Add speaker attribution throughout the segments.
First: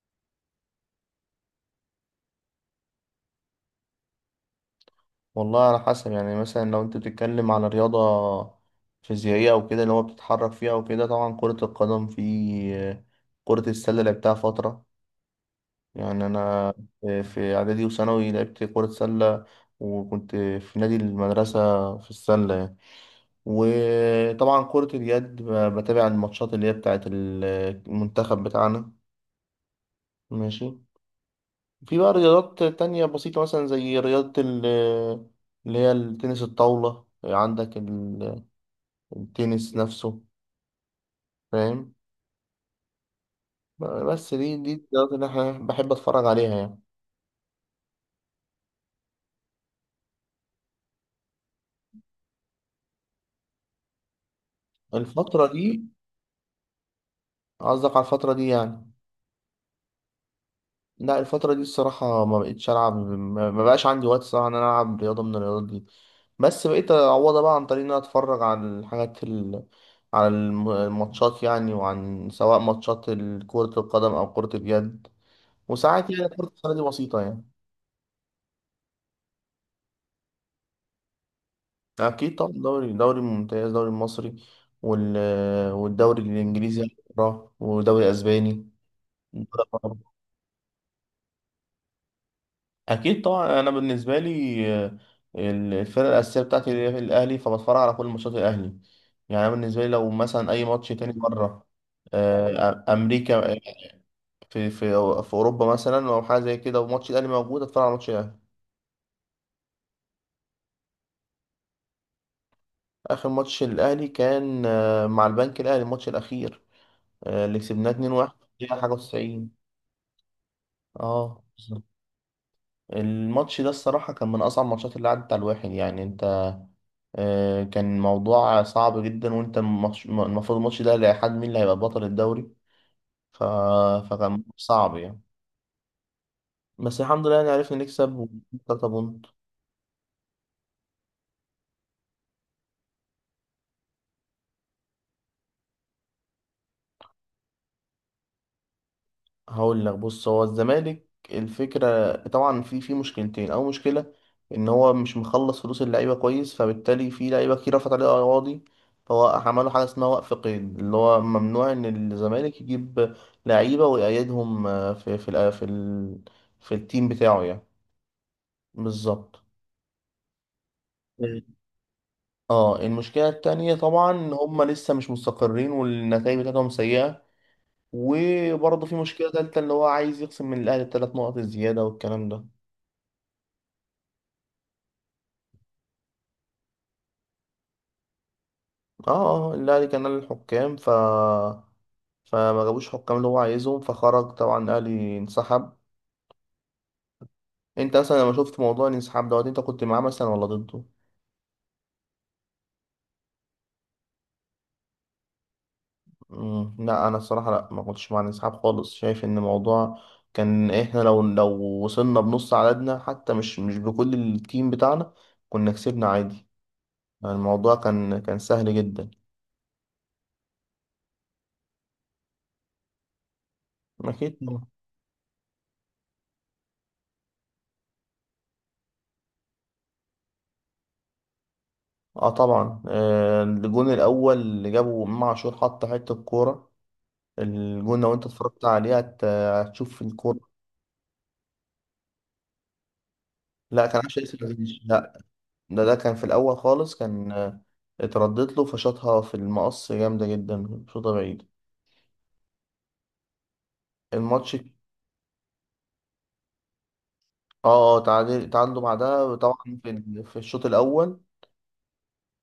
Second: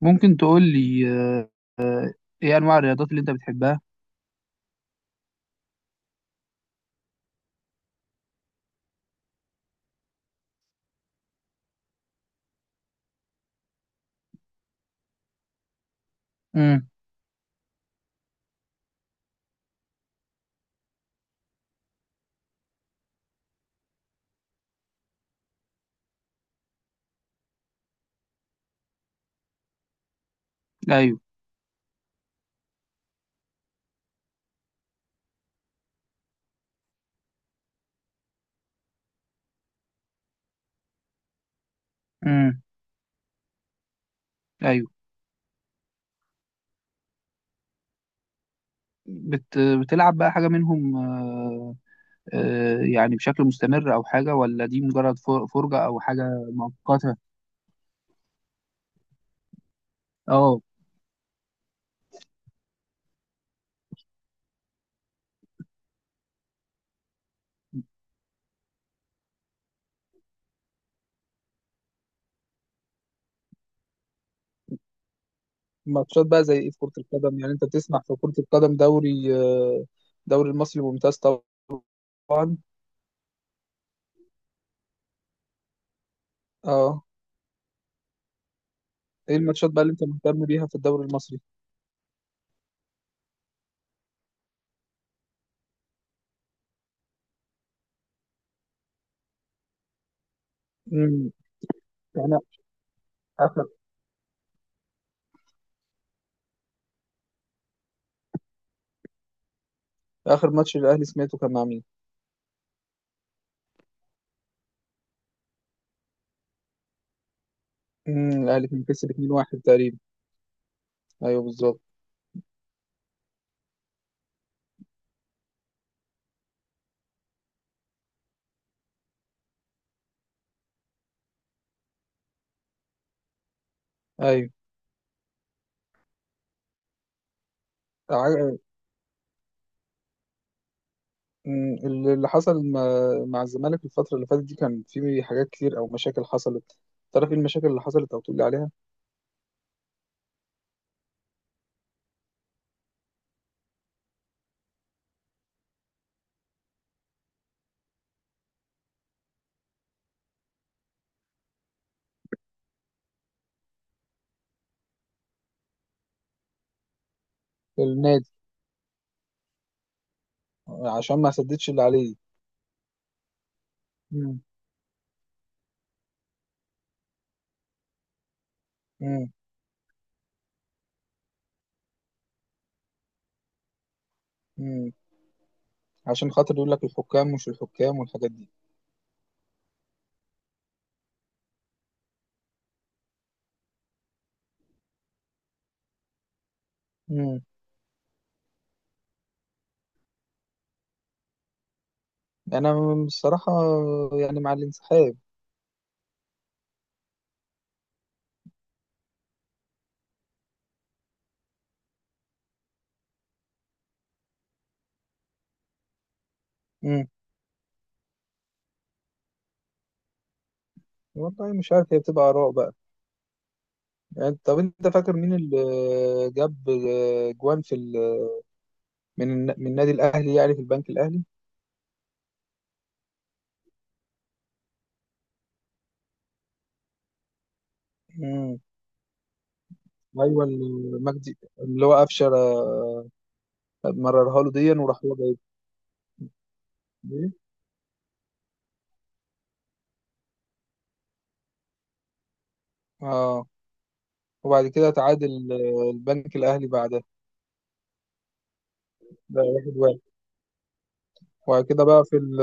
Speaker 1: ممكن تقول لي، آه، ايه انواع الرياضات اللي انت بتحبها.
Speaker 2: والله على حسب يعني مثلا لو انت بتتكلم على رياضة فيزيائية او كده اللي هو بتتحرك فيها وكده، طبعا كرة القدم، كرة السلة لعبتها فترة يعني. انا
Speaker 1: امم.
Speaker 2: في اعدادي وثانوي لعبت كرة سلة، وكنت في نادي المدرسة في السلة يعني. وطبعا كرة اليد بتابع الماتشات اللي هي بتاعت المنتخب بتاعنا. ماشي.
Speaker 1: ايوه.
Speaker 2: في بقى رياضات تانية بسيطة مثلا زي رياضة اللي هي التنس الطاولة، عندك التنس نفسه، فاهم.
Speaker 1: امم.
Speaker 2: بس دي
Speaker 1: ايوه.
Speaker 2: الرياضات اللي احنا بحب اتفرج عليها يعني.
Speaker 1: بتلعب بقى حاجه منهم؟ يعني بشكل مستمر او حاجه، ولا دي مجرد
Speaker 2: الفترة
Speaker 1: فرجه
Speaker 2: دي؟
Speaker 1: او حاجه مؤقته؟
Speaker 2: قصدك على الفترة دي يعني.
Speaker 1: اه.
Speaker 2: لا الفترة دي الصراحة ما بقتش ألعب، ما بقاش عندي وقت صراحة إن أنا ألعب رياضة من الرياضات دي. بس بقيت أعوضها بقى عن طريق إن أنا أتفرج على على الماتشات يعني، وعن سواء ماتشات كرة القدم أو كرة اليد، وساعات
Speaker 1: ماتشات
Speaker 2: يعني
Speaker 1: بقى
Speaker 2: كرة
Speaker 1: زي ايه
Speaker 2: السلة
Speaker 1: في
Speaker 2: دي
Speaker 1: كرة
Speaker 2: بسيطة
Speaker 1: القدم؟
Speaker 2: يعني.
Speaker 1: يعني انت بتسمع في كرة القدم دوري، دوري المصري ممتاز.
Speaker 2: أكيد طبعا،
Speaker 1: طبعا.
Speaker 2: دوري ممتاز، دوري المصري وال... والدوري الإنجليزي
Speaker 1: اه.
Speaker 2: أقراه، ودوري أسباني.
Speaker 1: ايه
Speaker 2: دوري
Speaker 1: الماتشات بقى اللي
Speaker 2: أقراه.
Speaker 1: انت مهتم بيها في الدوري المصري؟
Speaker 2: أكيد طبعا. أنا بالنسبة لي آه، الفرقة الأساسية بتاعتي هي الأهلي، فبتفرج على كل ماتشات الأهلي. يعني أنا بالنسبة لي لو مثلا أي ماتش تاني
Speaker 1: امم.
Speaker 2: بره،
Speaker 1: انا،
Speaker 2: آه، أمريكا، آه،
Speaker 1: اخر
Speaker 2: في في أوروبا مثلا أو حاجة زي كده، وماتش الأهلي موجود، أتفرج على ماتش الأهلي.
Speaker 1: اخر ماتش الاهلي سمعته كان مع مين؟
Speaker 2: آخر ماتش الأهلي كان آه، مع البنك الأهلي، الماتش الأخير آه، اللي كسبناه 2-1،
Speaker 1: امم. الاهلي
Speaker 2: دقيقة
Speaker 1: كان
Speaker 2: حاجة
Speaker 1: كسب 2-1
Speaker 2: و90.
Speaker 1: تقريبا. ايوه
Speaker 2: اه
Speaker 1: بالظبط.
Speaker 2: بالظبط. الماتش ده الصراحة كان من أصعب الماتشات اللي عدت على الواحد يعني. أنت آه، كان موضوع صعب جدا، وأنت المفروض الماتش ده لحد مين اللي هيبقى بطل الدوري، ف... فكان
Speaker 1: ايوه.
Speaker 2: صعب يعني. بس الحمد لله يعني عرفنا نكسب و
Speaker 1: ع-
Speaker 2: 3 بونت.
Speaker 1: اللي حصل مع مع الزمالك الفترة اللي فاتت دي، كان في حاجات كتير او مشاكل حصلت. تعرف ايه المشاكل اللي حصلت او تقول لي عليها؟
Speaker 2: هقول لك، بص، هو الزمالك الفكرة طبعا في مشكلتين. أول مشكلة إن هو مش مخلص فلوس اللعيبة كويس، فبالتالي في لعيبة كتير رفعت عليه قواضي. فهو عملوا حاجة اسمها وقف قيد، اللي هو ممنوع إن الزمالك يجيب لعيبة ويقيدهم آه، في في التيم بتاعه يعني.
Speaker 1: النادي.
Speaker 2: بالظبط.
Speaker 1: عشان ما
Speaker 2: مم.
Speaker 1: سددش اللي عليه.
Speaker 2: اه المشكلة التانية طبعا إن
Speaker 1: مم.
Speaker 2: هما لسه مش مستقرين، والنتائج بتاعتهم سيئة. وبرضه في مشكلة
Speaker 1: مم.
Speaker 2: تالتة، اللي هو عايز يخصم من الأهلي التلات نقط الزيادة والكلام ده.
Speaker 1: مم. عشان خاطر يقول لك الحكام مش الحكام والحاجات دي.
Speaker 2: اه اه الاهلي كان نادي الحكام، فما جابوش حكام اللي هو عايزهم، فخرج طبعا الاهلي، انسحب.
Speaker 1: مم.
Speaker 2: انت اصلا لما شفت موضوع الانسحاب دوت انت كنت معاه مثلا ولا ضده؟
Speaker 1: انا، بصراحة يعني مع الانسحاب.
Speaker 2: مم. لا انا الصراحه لا ما كنتش مع الانسحاب خالص. شايف ان الموضوع كان، احنا لو وصلنا بنص عددنا حتى، مش بكل التيم بتاعنا، كنا كسبنا عادي.
Speaker 1: مم.
Speaker 2: الموضوع كان سهل جدا.
Speaker 1: والله مش عارف، هي بتبقى آراء بقى.
Speaker 2: اكيد
Speaker 1: يعني طب
Speaker 2: طبعا.
Speaker 1: انت فاكر مين اللي جاب جوان في ال... من من النادي الاهلي، يعني في البنك الاهلي؟
Speaker 2: اه طبعا، آه، الجون الاول اللي جابه امام عاشور، حط حته الكوره، الجون لو انت
Speaker 1: مم.
Speaker 2: اتفرجت عليه هتشوف
Speaker 1: ايوه
Speaker 2: الكورة.
Speaker 1: المجدي اللي هو قفشه،
Speaker 2: لا كان عشان ياسر
Speaker 1: مررها له ديا
Speaker 2: عزيز،
Speaker 1: وراح هو
Speaker 2: لا.
Speaker 1: جايب.
Speaker 2: ده كان في الأول خالص، كان
Speaker 1: ليه؟
Speaker 2: آه، اتردت له فشاطها في المقص جامدة جدا، شوطة بعيد
Speaker 1: اه.
Speaker 2: الماتش.
Speaker 1: وبعد كده تعادل، البنك الاهلي بعدها.
Speaker 2: اه اه تعادل، تعادلوا بعدها
Speaker 1: ده
Speaker 2: طبعا
Speaker 1: واحد
Speaker 2: في
Speaker 1: واحد.
Speaker 2: في الشوط الأول.
Speaker 1: وبعد كده بقى في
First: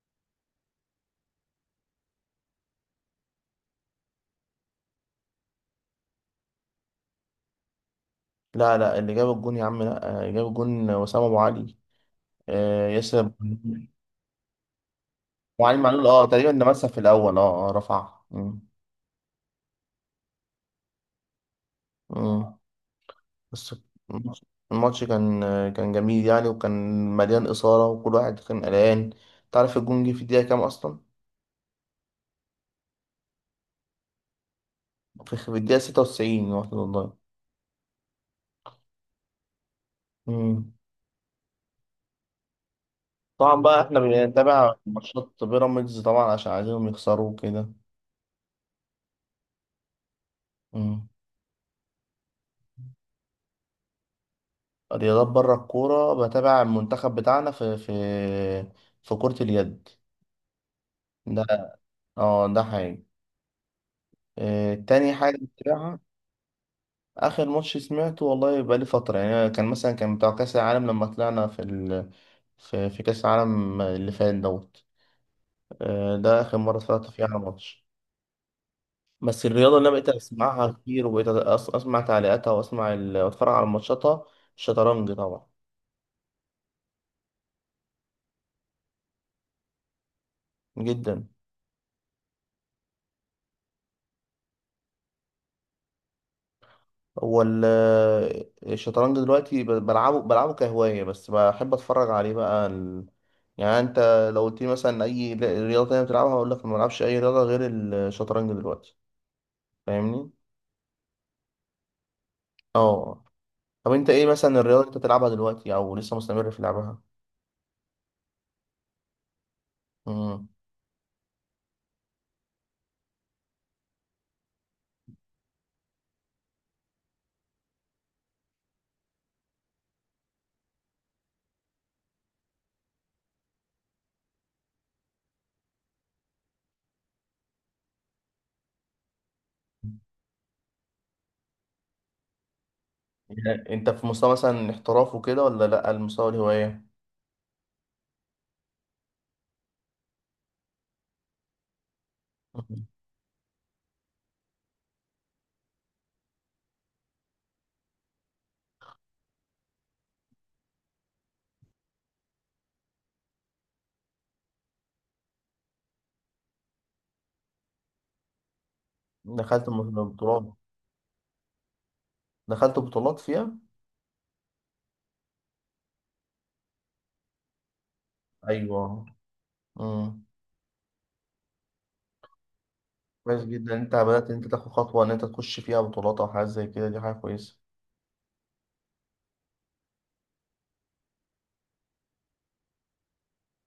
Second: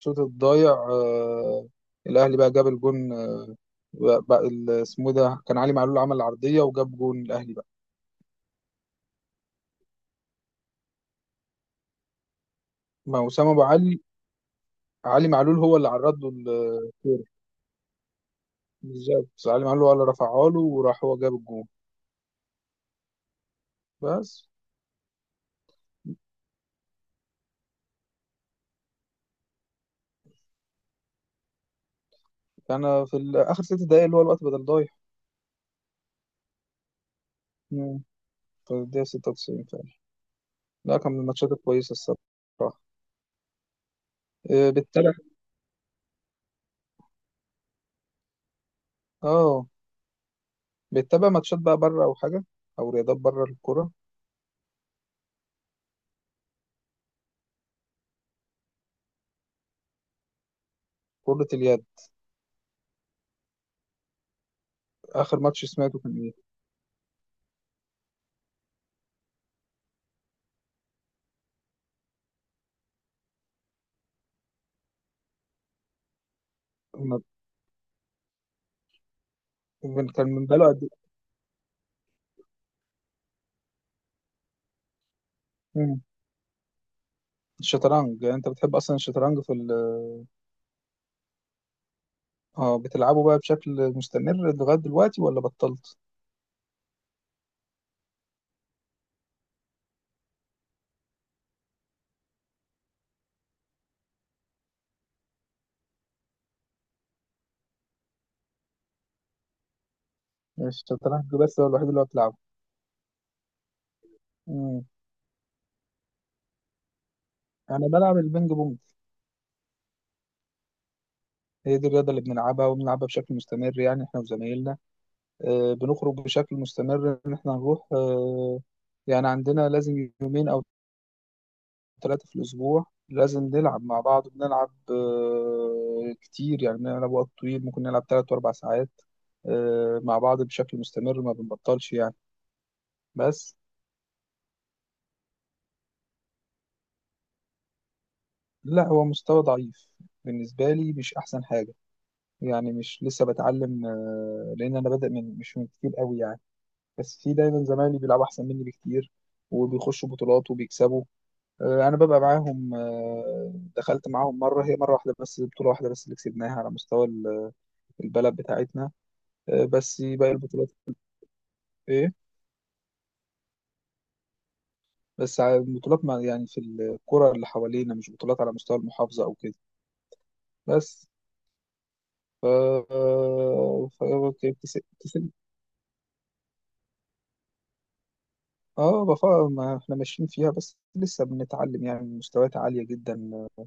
Speaker 1: الشوط الضايع، الاهلي بقى جاب الجون، بقى ال- اسمه إيه ده، كان علي معلول عمل عرضيه وجاب جون الاهلي بقى.
Speaker 2: لا لا اللي جاب الجون يا عم، لا آه، جاب الجون وسام أبو علي، آه،
Speaker 1: ما
Speaker 2: ياسر أبو
Speaker 1: وسام ابو
Speaker 2: علي.
Speaker 1: علي، علي معلول هو
Speaker 2: وعلي
Speaker 1: اللي
Speaker 2: معلول
Speaker 1: عرض
Speaker 2: اه
Speaker 1: له
Speaker 2: تقريبا ده مسح في
Speaker 1: الكوره.
Speaker 2: الأول، اه اه رفعها. مم.
Speaker 1: بالظبط، علي معلول هو اللي رفعها له وراح هو جاب الجون.
Speaker 2: مم. بس الماتش،
Speaker 1: بس
Speaker 2: الماتش كان جميل يعني، وكان مليان إثارة، وكل واحد كان قلقان. تعرف الجون جه في الدقيقة كام أصلا؟
Speaker 1: كان في ال- اخر ست دقايق اللي هو الوقت بدل
Speaker 2: في الدقيقة 96، واحد والله.
Speaker 1: ضايع. الدقيقة 96 فعلا.
Speaker 2: مم.
Speaker 1: لا كان من الماتشات الكويسة الصراحة.
Speaker 2: طبعا بقى احنا بنتابع
Speaker 1: بتتابع؟
Speaker 2: ماتشات بيراميدز طبعا عشان عايزينهم يخسروا كده.
Speaker 1: اه.
Speaker 2: مم.
Speaker 1: بتتابع ماتشات بقى بره أو حاجة؟ أو رياضات بره الكورة؟
Speaker 2: رياضات بره الكورة، بتابع المنتخب بتاعنا في في كرة اليد. ده
Speaker 1: كرة اليد.
Speaker 2: اه ده حاجة آه، تاني حاجة
Speaker 1: آخر ماتش سمعته
Speaker 2: بتابعها.
Speaker 1: كان إيه؟
Speaker 2: اخر ماتش سمعته والله بقى لي فتره يعني، كان مثلا كان بتاع كاس العالم لما طلعنا في, في كاس العالم اللي فات دوت. آه، ده اخر مره اتفرجت فيها على ماتش. بس الرياضه اللي انا
Speaker 1: كان
Speaker 2: بقيت
Speaker 1: كان من بقاله
Speaker 2: اسمعها
Speaker 1: قد
Speaker 2: كتير
Speaker 1: إيه؟
Speaker 2: وبقيت اسمع تعليقاتها واسمع واتفرج على ماتشاتها، الشطرنج طبعا.
Speaker 1: مم. الشطرنج، يعني أنت بتحب أصلا الشطرنج في ال...
Speaker 2: جدا.
Speaker 1: اه. بتلعبه بقى بشكل مستمر لغاية دلوقتي ولا بطلت؟
Speaker 2: هو الشطرنج دلوقتي بلعبه كهوايه، بس بحب اتفرج عليه بقى يعني انت لو قلت لي مثلا اي رياضه تانية بتلعبها، هقول لك ما بلعبش اي رياضه غير الشطرنج دلوقتي، فاهمني.
Speaker 1: يعني الشطرنج بس هو الوحيد اللي هو بتلعبه.
Speaker 2: اه. طب انت ايه مثلا الرياضه
Speaker 1: مم.
Speaker 2: اللي انت بتلعبها دلوقتي او لسه مستمر في لعبها؟
Speaker 1: أنا بلعب البينج بونج.
Speaker 2: امم.
Speaker 1: هي دي الرياضة اللي بنلعبها، وبنلعبها بشكل مستمر يعني إحنا وزمايلنا. بنخرج بشكل مستمر ان احنا هنروح. يعني عندنا لازم يومين او ثلاثة في الاسبوع لازم نلعب مع بعض. بنلعب، كتير يعني، بنلعب وقت طويل، ممكن نلعب ثلاث واربع ساعات، مع بعض بشكل مستمر ما بنبطلش يعني. بس.
Speaker 2: يعني انت في مستوى مثلا احتراف وكده ولا لا، المستوى الهوايه؟
Speaker 1: لا هو مستوى ضعيف بالنسبة لي، مش احسن حاجة. يعني
Speaker 2: مم.
Speaker 1: مش لسه بتعلم، لان انا بادئ من مش من كتير قوي يعني. بس في دايما زمايلي بيلعبوا احسن مني بكتير، وبيخشوا بطولات وبيكسبوا. انا ببقى معاهم. دخلت معاهم مره، هي مره واحده بس، بطوله واحده بس اللي كسبناها على مستوى البلد بتاعتنا. بس باقي
Speaker 2: بطولات.
Speaker 1: البطولات، ايه،
Speaker 2: دخلت بطولات فيها؟
Speaker 1: بس على البطولات، ما يعني في الكره اللي حوالينا مش بطولات على مستوى
Speaker 2: ايوه.
Speaker 1: المحافظه او كده.
Speaker 2: امم.
Speaker 1: بس. ف
Speaker 2: كويس جدا، انت
Speaker 1: ف
Speaker 2: بدات ان انت
Speaker 1: أوكي،
Speaker 2: تاخد خطوه ان انت
Speaker 1: كسب.
Speaker 2: تخش فيها بطولات او حاجه زي كده، دي حاجه كويسه.
Speaker 1: اه، بفا ما احنا ماشيين فيها بس لسه بنتعلم، يعني مستويات عاليه جدا،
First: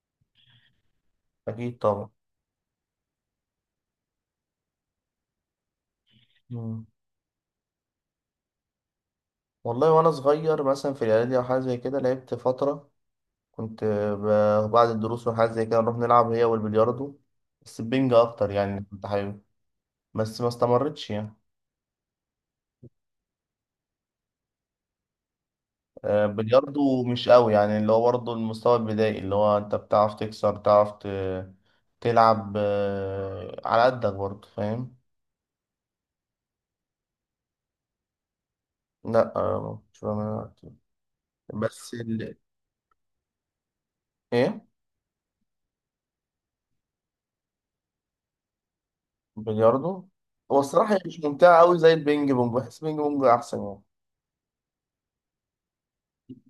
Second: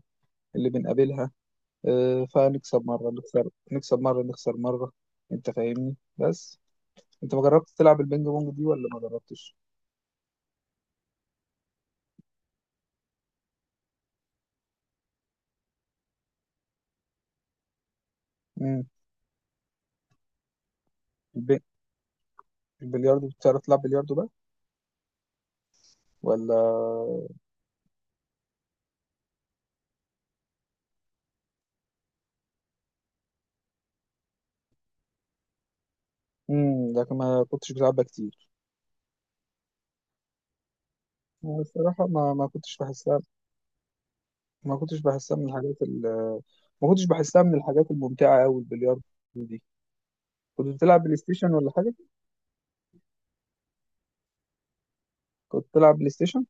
Speaker 1: اللي بنقابلها.
Speaker 2: اكيد طبعا.
Speaker 1: فنكسب مره نخسر، نكسب مره نخسر مره. انت فاهمني. بس
Speaker 2: مم.
Speaker 1: انت ما جربت تلعب البينج بونج دي ولا ما جربتش؟
Speaker 2: والله وانا صغير مثلا في الاعدادي او حاجه زي كده لعبت فتره. كنت بعد الدروس وحاجات زي كده نروح نلعب هي والبلياردو، بس البنج أكتر
Speaker 1: امم.
Speaker 2: يعني، كنت حابب، بس ما استمرتش يعني.
Speaker 1: البي... البلياردو بتعرف تلعب بلياردو بقى
Speaker 2: آه،
Speaker 1: ولا؟
Speaker 2: بلياردو مش قوي يعني، اللي هو برضه المستوى البدائي، اللي هو أنت بتعرف تكسر، تعرف تلعب آه، على قدك برضه، فاهم.
Speaker 1: امم، لكن ما كنتش بلعبها كتير.
Speaker 2: لا آه، مش بعملها كتير.
Speaker 1: أنا
Speaker 2: بس
Speaker 1: الصراحه ما ما كنتش بحسها.
Speaker 2: ايه،
Speaker 1: ما كنتش بحسها من الحاجات ال... ما كنتش بحسها من الحاجات الممتعه قوي البلياردو دي.
Speaker 2: بلياردو، هو
Speaker 1: كنت
Speaker 2: الصراحة هي
Speaker 1: بتلعب بلاي
Speaker 2: مش
Speaker 1: ستيشن
Speaker 2: ممتعة
Speaker 1: ولا
Speaker 2: قوي زي
Speaker 1: حاجه؟
Speaker 2: البينج بونج، بحس البينج بونج أحسن يعني.
Speaker 1: كنت بتلعب بلاي ستيشن؟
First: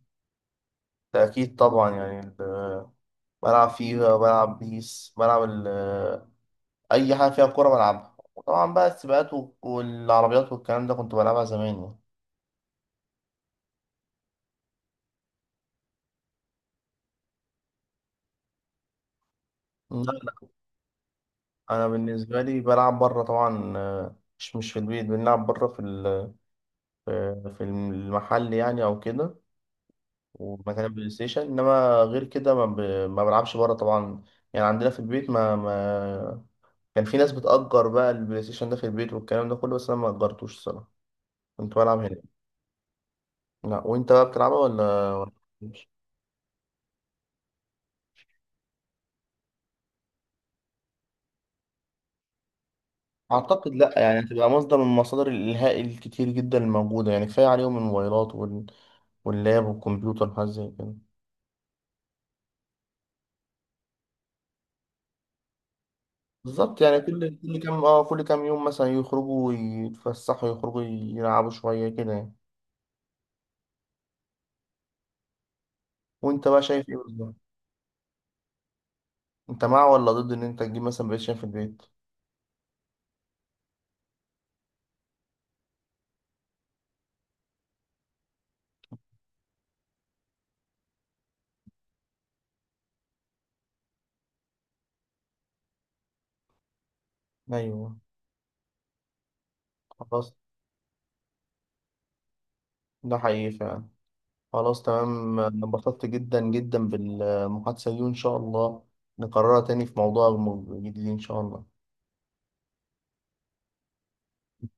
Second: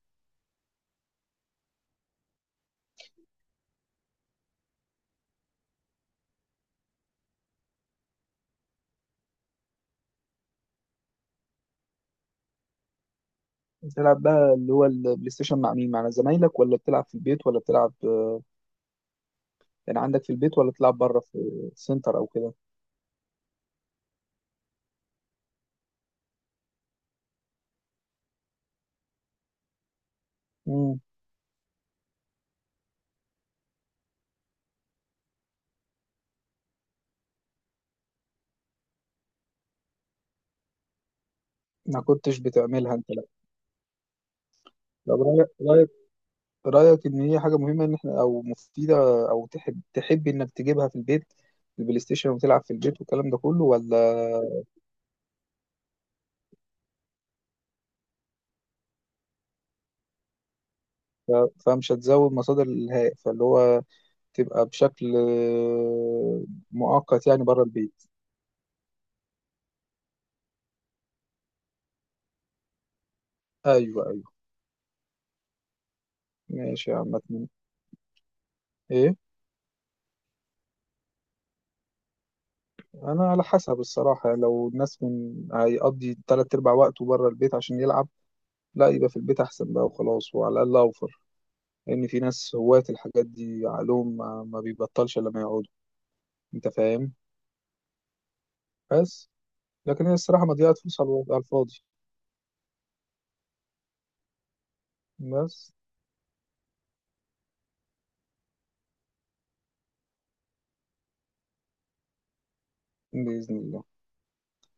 Speaker 2: ده أكيد طبعا يعني بلعب فيفا، بلعب بيس، بلعب اي حاجه فيها كوره بلعبها، وطبعا بقى السباقات والعربيات والكلام ده كنت بلعبها زمان يعني.
Speaker 1: بتلعب بقى اللي هو البلاي ستيشن مع مين؟ مع زمايلك ولا بتلعب في البيت؟ ولا بتلعب يعني
Speaker 2: لا
Speaker 1: عندك في
Speaker 2: لا،
Speaker 1: البيت ولا بتلعب بره في
Speaker 2: انا
Speaker 1: سنتر او
Speaker 2: بالنسبه
Speaker 1: كده؟
Speaker 2: لي بلعب بره طبعا، آه، مش في البيت، بنلعب بره في في المحل يعني او كده، ومكان
Speaker 1: امم.
Speaker 2: البلاي ستيشن، انما غير كده ما, ما بلعبش بره طبعا يعني. عندنا في البيت ما, ما كان في ناس بتأجر بقى البلاي ستيشن ده في البيت والكلام ده كله، بس انا ما أجرتوش الصراحه، كنت بلعب
Speaker 1: ما
Speaker 2: هنا.
Speaker 1: كنتش بتعملها انت، لا.
Speaker 2: لا وانت بقى بتلعبها ولا
Speaker 1: طب
Speaker 2: ولا؟
Speaker 1: رأيك، رأيك إن هي حاجة مهمة إن إحنا، أو مفيدة، أو تحب تحب إنك تجيبها في البيت، البلاي ستيشن، وتلعب في البيت والكلام ده كله
Speaker 2: اعتقد لا
Speaker 1: ولا؟
Speaker 2: يعني، هتبقى مصدر من مصادر الالهاء الكتير جدا الموجوده يعني. كفايه عليهم الموبايلات واللاب والكمبيوتر وحاجات زي كده.
Speaker 1: فمش هتزود مصادر الإلهاء، فاللي هو تبقى بشكل،
Speaker 2: بالظبط يعني
Speaker 1: مؤقت
Speaker 2: كل
Speaker 1: يعني
Speaker 2: كل
Speaker 1: بره
Speaker 2: كام اه
Speaker 1: البيت.
Speaker 2: كل كام يوم مثلا يخرجوا يتفسحوا، يخرجوا يلعبوا شويه كده يعني.
Speaker 1: أيوه أيوه.
Speaker 2: وانت بقى شايف
Speaker 1: ماشي
Speaker 2: ايه
Speaker 1: يا عم.
Speaker 2: بالظبط؟
Speaker 1: أتمنى، إيه.
Speaker 2: انت مع ولا ضد ان انت تجيب مثلا، بقيت شايف، في البيت؟
Speaker 1: أنا على حسب الصراحة يعني، لو الناس من هيقضي تلات أرباع وقته بره البيت عشان يلعب، لا يبقى في البيت أحسن بقى وخلاص، وعلى الأقل أوفر، لأن في ناس هواة الحاجات دي عقلهم ما بيبطلش إلا لما يقعدوا. أنت فاهم.
Speaker 2: ايوه.
Speaker 1: بس. لكن هي
Speaker 2: خلاص،
Speaker 1: الصراحة مضيعة فلوس على على الفاضي.
Speaker 2: ده حقيقي فعلا. خلاص تمام، أنا
Speaker 1: بس.
Speaker 2: انبسطت جدا جدا بالمحادثه دي، وان شاء الله نكررها تاني في موضوع جديد ان شاء الله.
Speaker 1: بإذن الله.